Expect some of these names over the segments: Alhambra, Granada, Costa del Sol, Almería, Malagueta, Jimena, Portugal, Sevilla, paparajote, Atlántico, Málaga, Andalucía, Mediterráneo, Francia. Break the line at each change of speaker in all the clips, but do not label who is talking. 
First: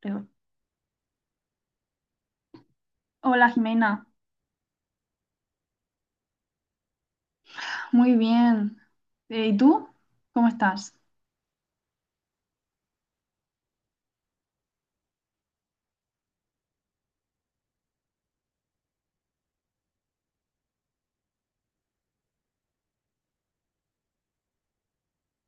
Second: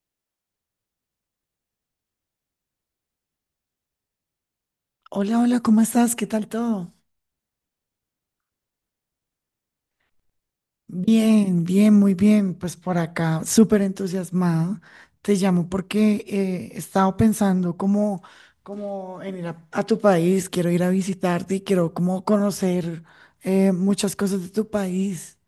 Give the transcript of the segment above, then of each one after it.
Creo. Hola Jimena,
Hola, hola, ¿cómo estás? ¿Qué tal todo?
muy bien. ¿Y tú? ¿Cómo estás?
Bien, bien, muy bien. Pues por acá, súper entusiasmada. Te llamo porque he estado pensando como en ir a tu país, quiero ir a visitarte y quiero como conocer muchas cosas de tu país.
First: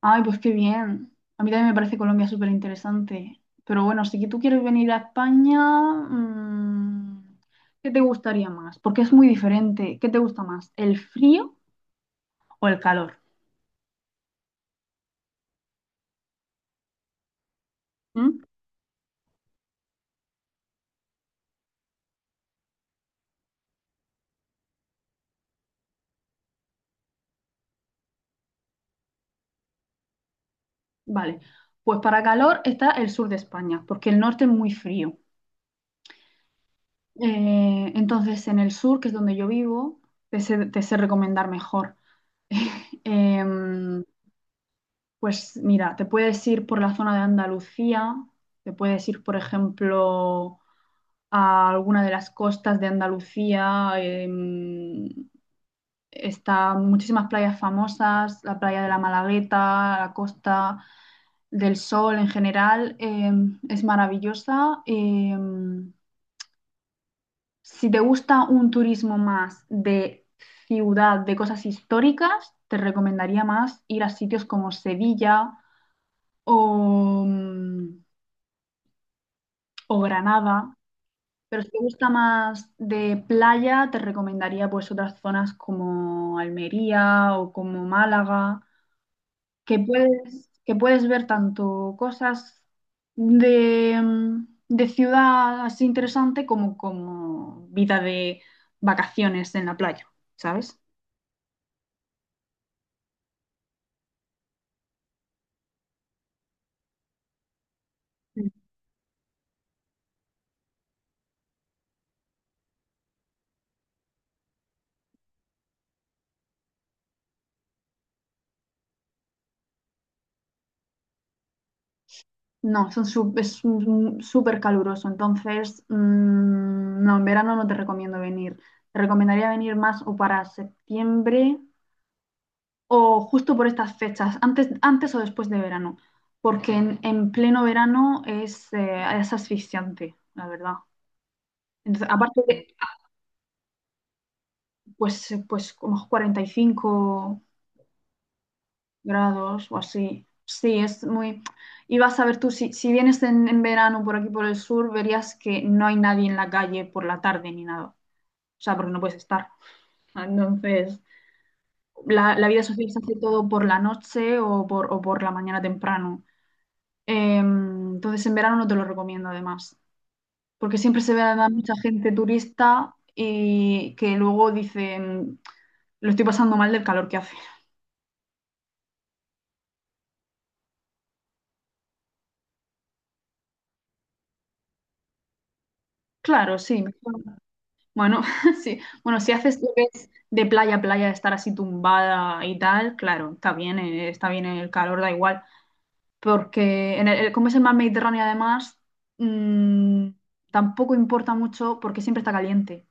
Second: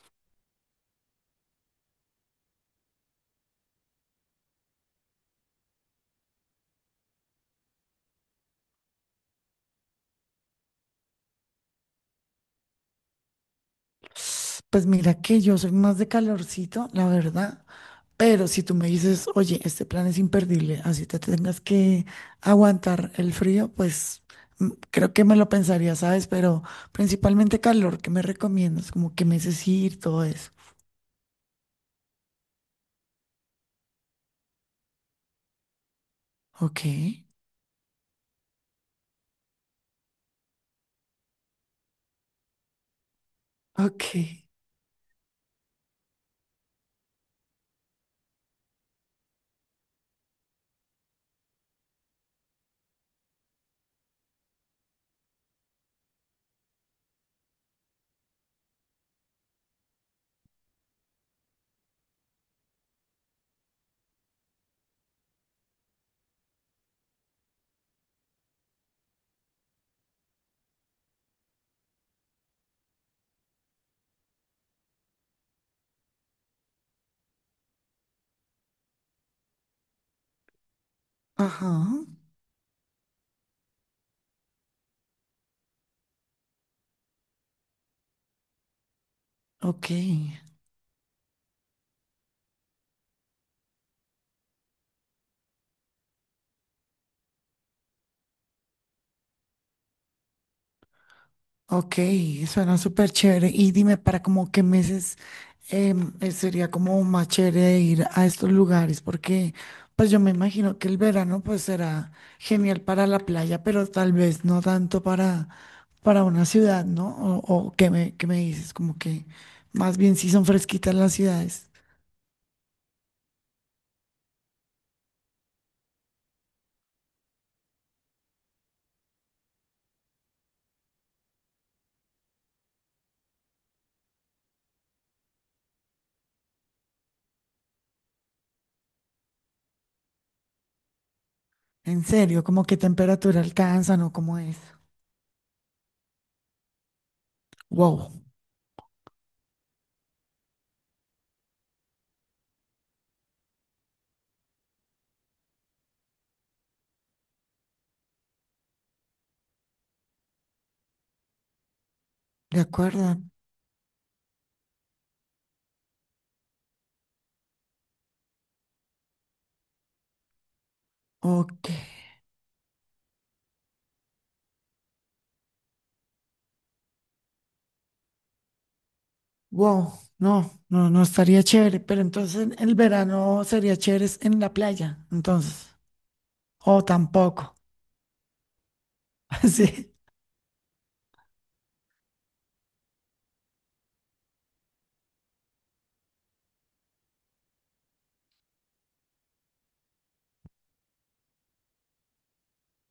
Ay, pues qué bien. A mí también me parece Colombia súper interesante. Pero bueno, si que tú quieres venir a España, mm, ¿qué te gustaría más? Porque es muy diferente. ¿Qué te gusta más? ¿El frío o el calor?
Pues mira que yo soy más de calorcito, la verdad.
¿Mm?
Pero si tú me dices, oye, este plan es imperdible, así te tengas que aguantar el frío, pues creo que me lo pensaría, ¿sabes? Pero principalmente calor, ¿qué me recomiendas? Como qué meses ir, todo eso.
Vale, pues para calor está el sur de España, porque el norte es muy frío.
Ok,
Entonces, en el sur, que es donde yo vivo, te sé recomendar mejor. Em,
ok,
pues mira, te puedes ir por la zona de Andalucía, te puedes ir, por ejemplo, a alguna de las costas de Andalucía. Está muchísimas playas famosas, la playa de la Malagueta, la Costa del Sol en general, es maravillosa. Si te gusta un turismo más de ciudad, de cosas históricas, te recomendaría más ir a sitios como Sevilla o... mm, o Granada, pero
ajá,
si te gusta más de playa, te recomendaría pues otras zonas como Almería o como Málaga,
ok.
que puedes ver tanto cosas de ciudad así interesante como, como vida de vacaciones en la playa, ¿sabes?
Ok, suena súper chévere. Y dime, ¿para como qué meses sería como más chévere ir a
Mm.
estos lugares? Porque pues yo me imagino que el verano pues será genial para la playa, pero tal vez no tanto para una ciudad, ¿no? O qué me dices, como que más bien si son fresquitas las ciudades.
No, son su- es un- súper caluroso, entonces no, en verano no te recomiendo venir. Te recomendaría venir más o para septiembre o justo por estas fechas, antes o después de verano, porque en pleno verano es asfixiante, la verdad.
En
Entonces, aparte
serio, ¿como
de,
qué temperatura alcanzan o cómo es?
pues, pues como 45
Wow,
grados o así, sí, es muy... Y vas a ver tú, si vienes en verano por aquí por el sur, verías que no hay nadie en la calle por la tarde ni nada, o sea, porque no puedes estar. Entonces, la
de
vida social se hace
acuerdo.
todo por la noche o por la mañana temprano. Entonces en verano no te lo recomiendo además, porque siempre se ve a
Ok.
mucha gente turista y que luego dicen, lo estoy pasando mal del calor que hace.
Wow, no, no, no estaría chévere, pero entonces en el verano sería chévere es en la playa, entonces,
Claro, sí,
o
mejor.
tampoco,
Bueno, sí. Bueno, si haces lo que
sí,
es de playa a playa, estar así tumbada y tal, claro, está bien el calor, da igual. Porque en como es el mar Mediterráneo además, mm, tampoco importa mucho porque siempre está caliente.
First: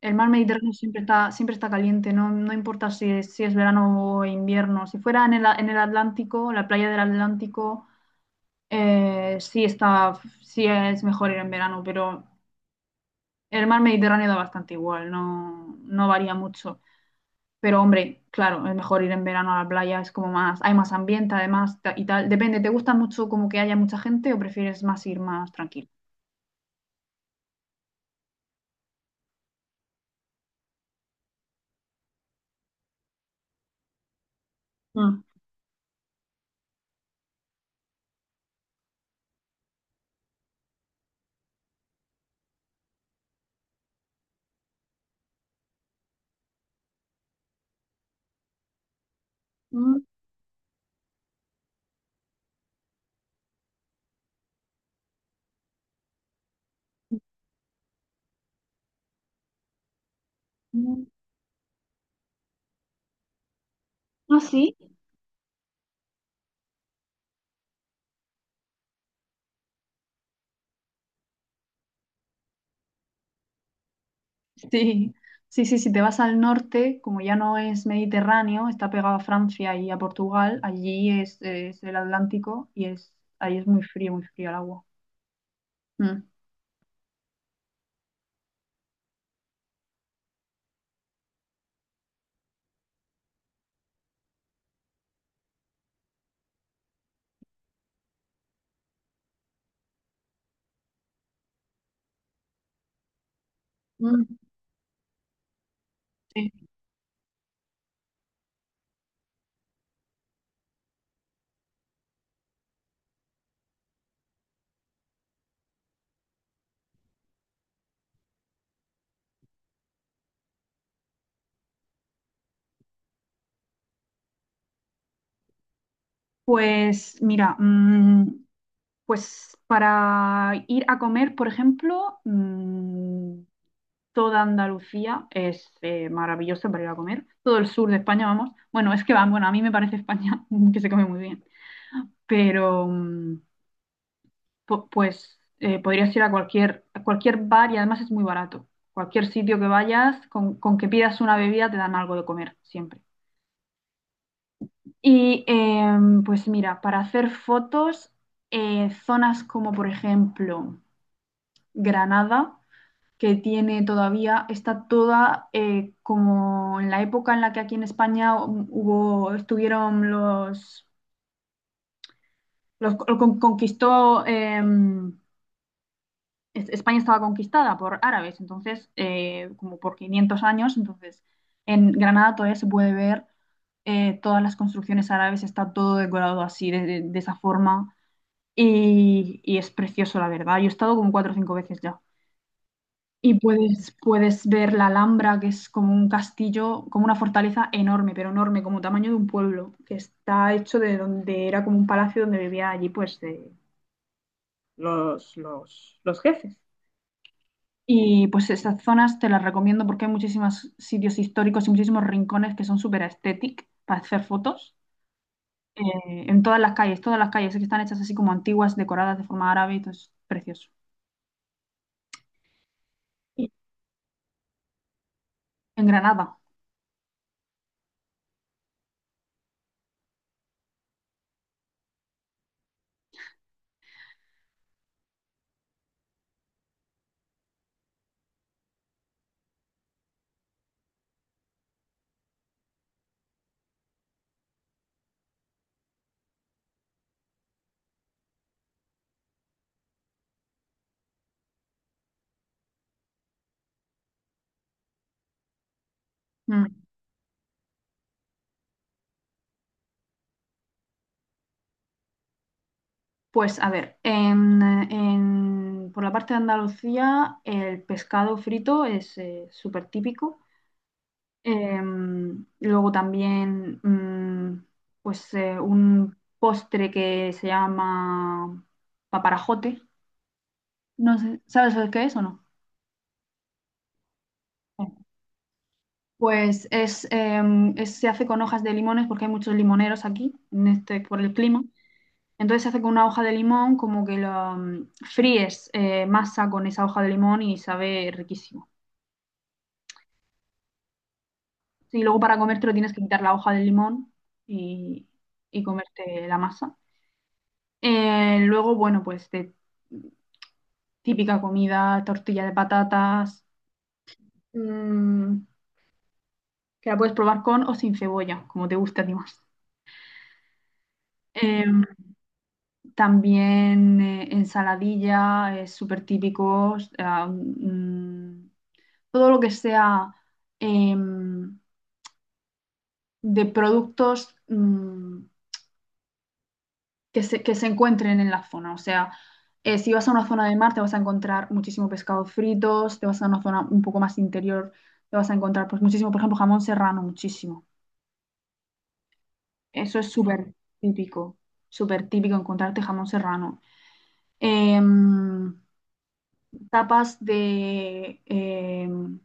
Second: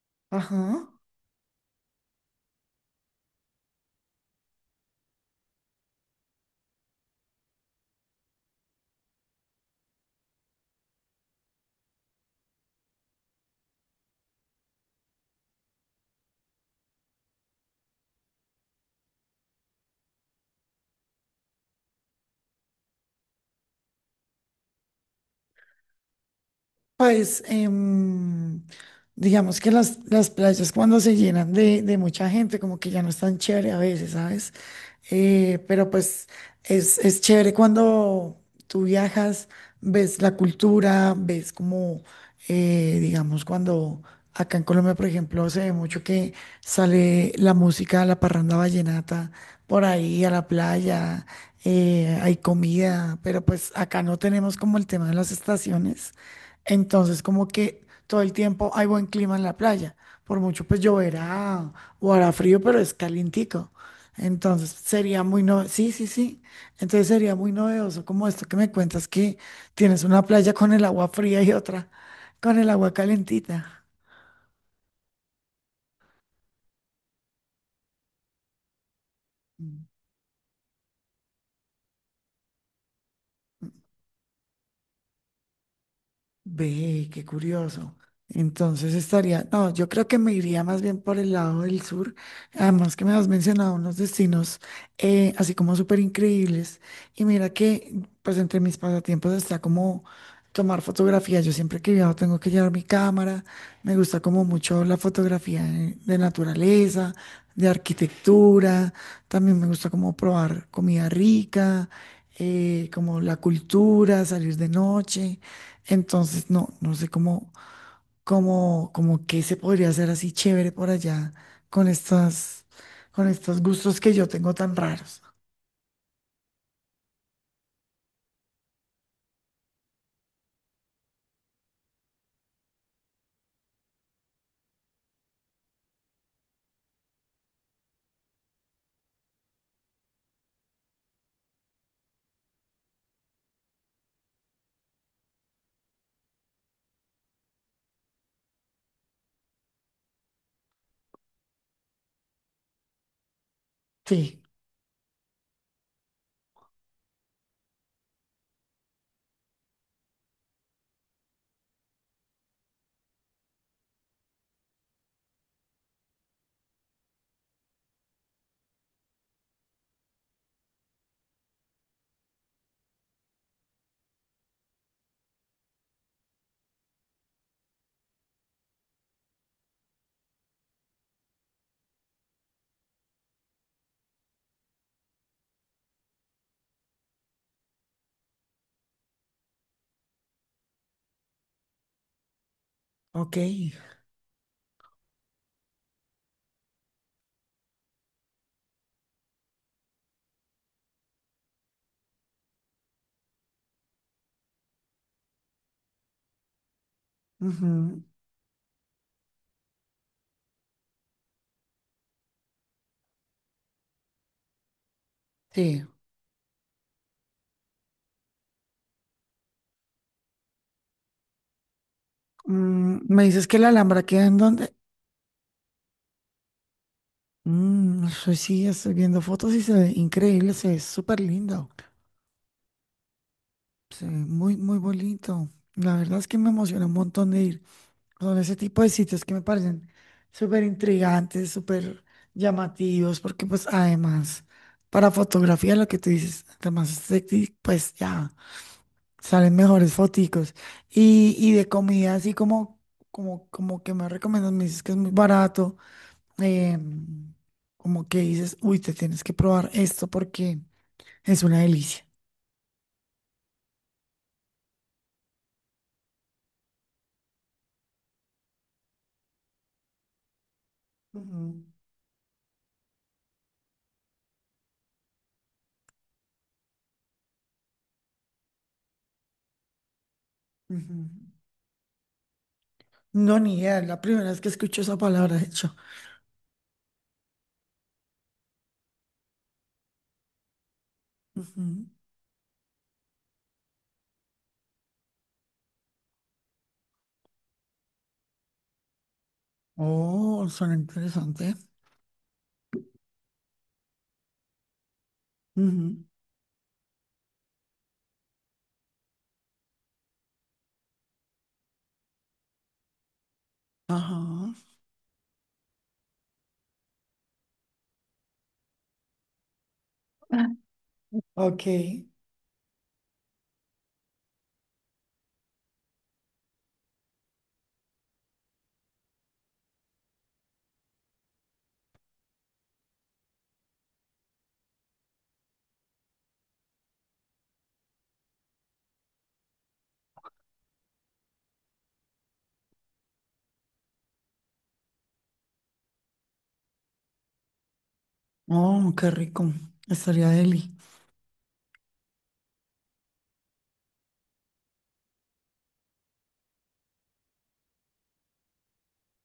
El mar Mediterráneo
ajá,
siempre está caliente, no, no importa si es, si es verano o invierno. Si fuera en el Atlántico, la playa del Atlántico, sí está, sí es mejor ir en verano, pero el mar Mediterráneo da bastante igual, no, no varía mucho. Pero hombre, claro, es mejor ir en verano a la playa, es como más, hay más ambiente además y tal. Depende, ¿te gusta mucho como que haya mucha gente o prefieres más ir más tranquilo?
pues digamos que las playas cuando se llenan de mucha gente, como que ya no es tan chévere a veces, ¿sabes?
Mm.
Pero pues es chévere cuando tú viajas, ves la cultura, ves como, digamos, cuando acá en Colombia, por ejemplo, se ve mucho que sale la música, la parranda vallenata, por
Mm,
ahí a la playa, hay comida, pero pues acá no tenemos como el tema de las estaciones. Entonces, como que todo el tiempo hay buen clima en la playa. Por mucho pues
mm.
lloverá o hará frío, pero es calientico.
Ah,
Entonces,
sí.
sería muy no... Sí, sí, sí. Entonces sería muy novedoso como esto que me cuentas, que tienes una playa con el agua fría y otra con el agua calentita.
Sí, sí, sí, si te vas al norte, como ya no es Mediterráneo, está pegado a Francia y a Portugal, allí es el Atlántico y es, ahí es muy frío el agua. Mm.
Ve, qué curioso. Entonces estaría, no, yo creo que me iría más bien por el lado del sur. Además que me has mencionado unos destinos así como súper increíbles. Y mira que pues entre mis pasatiempos está como tomar fotografía. Yo siempre que viajo tengo que llevar mi cámara. Me gusta
Mm,
como mucho la fotografía de
sí.
naturaleza, de arquitectura. También me gusta como probar comida rica, como la cultura, salir de noche. Entonces, no, no sé cómo, cómo, cómo qué se podría hacer así chévere por allá con estas, con estos gustos que yo tengo tan raros.
Pues mira, pues para ir a comer, por ejemplo, toda Andalucía es maravillosa para ir a comer, todo el sur de España, vamos. Bueno, es que va, bueno, a mí me parece España que se come muy bien, pero... mm, pues podrías ir a cualquier bar y además es muy barato. Cualquier sitio que vayas, con que pidas una bebida te dan algo de comer siempre.
Sí,
Y pues mira, para hacer fotos, zonas como por ejemplo Granada, que tiene todavía, está toda como en la época en la que aquí en España hubo, estuvieron los, conquistó España estaba conquistada por árabes, entonces, como por 500 años, entonces en Granada todavía se puede ver todas las construcciones árabes, está todo decorado así, de esa forma, y es precioso, la verdad. Yo he estado como cuatro o cinco veces ya. Y
ok.
puedes ver la Alhambra, que es como un castillo, como una fortaleza enorme, pero enorme, como tamaño de un pueblo, que está hecho de donde era como un palacio donde vivía allí, pues, de los jefes.
Ujú,
Y pues esas zonas te las recomiendo porque hay muchísimos sitios históricos y muchísimos rincones que son súper estéticos para hacer fotos.
sí.
En todas las calles que están hechas así como antiguas, decoradas de forma árabe, y todo es precioso.
Mm, ¿me
Y
dices que la Alhambra queda en dónde?
en Granada.
Mm, eso sí, estoy viendo fotos y se ve increíble, se ve súper lindo. Se ve muy, muy bonito. La verdad es que me emociona un montón de ir. Son ese tipo de sitios que me parecen súper intrigantes, súper llamativos, porque pues además para fotografía lo que tú dices, además es sexy, pues ya salen mejores foticos. Y de comida así como, como, como que me recomiendas, me dices que es muy barato,
Mm.
eh, como que dices, uy, te tienes que probar esto porque es una delicia.
Pues a ver, en, por la parte de Andalucía el pescado frito es súper típico.
Ujú,
Em, luego también, pues un postre que se llama paparajote.
ujú.
No sé, ¿sabes lo que es o no?
No, ni idea, es la primera vez que escucho
No.
esa palabra, de hecho.
Pues es, se hace con hojas de limones porque hay muchos limoneros aquí, en este, por el clima.
Ujú.
Entonces se hace con una hoja de limón, como que fríes masa con esa hoja de limón y sabe riquísimo.
Oh, suena interesante.
Y luego para comértelo tienes que quitar la hoja del limón y, y
Ujú.
comerte la masa. Luego, bueno, pues de típica comida, tortilla de patatas,
Ajá.
mm, que la puedes probar con o sin cebolla, como te guste a ti más.
Ok.
Em, también ensaladilla, es súper típico. Todo lo que sea em, de productos que se encuentren en la zona. O sea, si vas a una zona de mar, te vas a encontrar muchísimo pescado fritos, te vas a una zona un poco más interior, te vas a encontrar pues muchísimo, por ejemplo, jamón serrano, muchísimo.
Oh, qué rico.
Eso es
Estaría deli.
típico, súper típico encontrarte jamón serrano. Em, tapas de, em,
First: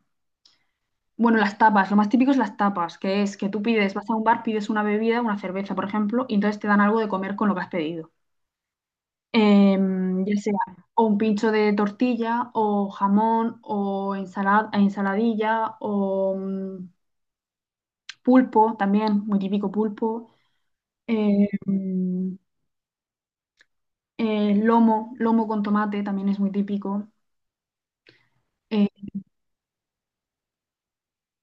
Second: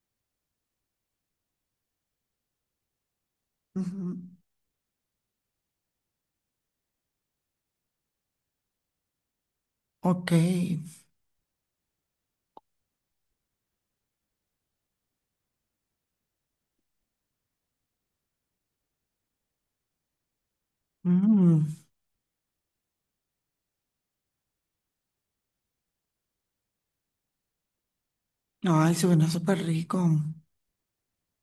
Bueno, las tapas, lo más típico es las tapas, que es que tú pides, vas a
Ujú.
un bar, pides una bebida, una cerveza, por ejemplo, y entonces te dan algo de comer con lo que has pedido. Em,
Ok.
ya sea o un pincho de tortilla, o jamón, o ensalada, ensaladilla, pulpo, también, muy típico pulpo.
Mm.
Em, lomo, lomo con tomate, también es muy típico. Eh,
Ay, suena súper rico.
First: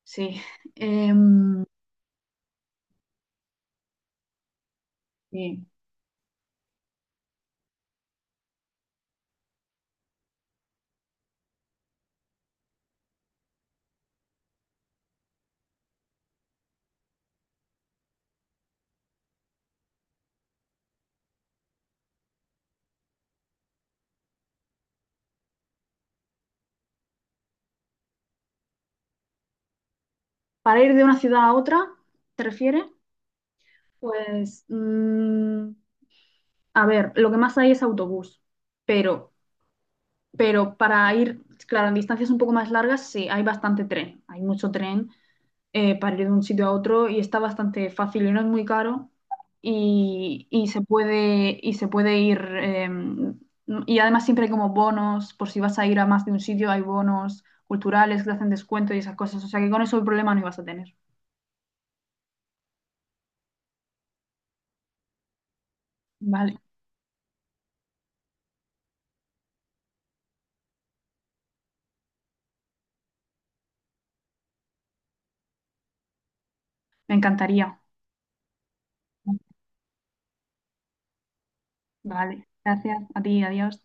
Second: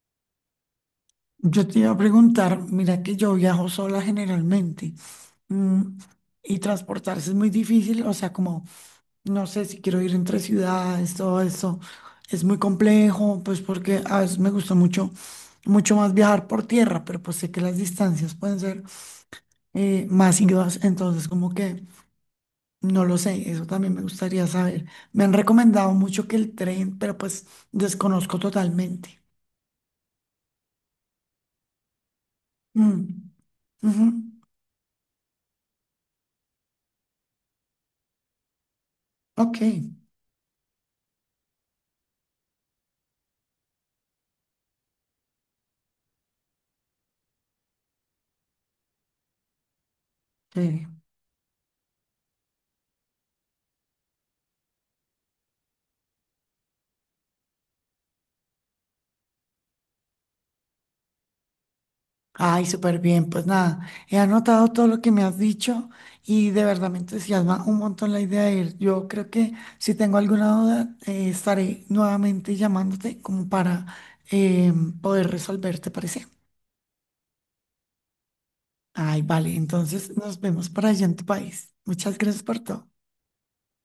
sí. Em,
Yo te iba a preguntar, mira que yo viajo sola generalmente.
sí.
mm, Y transportarse es muy difícil, o sea, como, no sé si quiero ir entre ciudades, todo eso es muy complejo, pues porque a veces me gusta mucho, mucho más viajar por tierra, pero pues sé que las distancias pueden ser más ingresos. Entonces, como que no lo sé, eso también me gustaría saber. Me han recomendado mucho que el tren, pero pues desconozco totalmente.
Para ir de una ciudad a otra, ¿te refieres?
Mm, ujú,
Pues a ver, lo que más hay es autobús, pero,
ok,
pero para ir, claro, en distancias un poco más largas, sí, hay bastante tren, hay mucho tren para ir de un sitio a otro y está bastante fácil y no es muy caro
chévere.
y se puede ir, y además siempre hay como bonos, por si vas a ir a más de un sitio, hay bonos culturales que te hacen descuento y esas cosas, o sea que con eso el problema no ibas a tener.
Ay, súper bien. Pues nada, he anotado todo lo que me has dicho y
Vale,
de verdad me entusiasma un montón la idea de ir. Yo creo que si tengo alguna duda, estaré nuevamente llamándote como para eh, poder resolver, ¿te parece?
me encantaría.
Ay, vale, entonces nos vemos por allá en tu país. Muchas gracias
Vale,
por todo.
gracias a ti, adiós.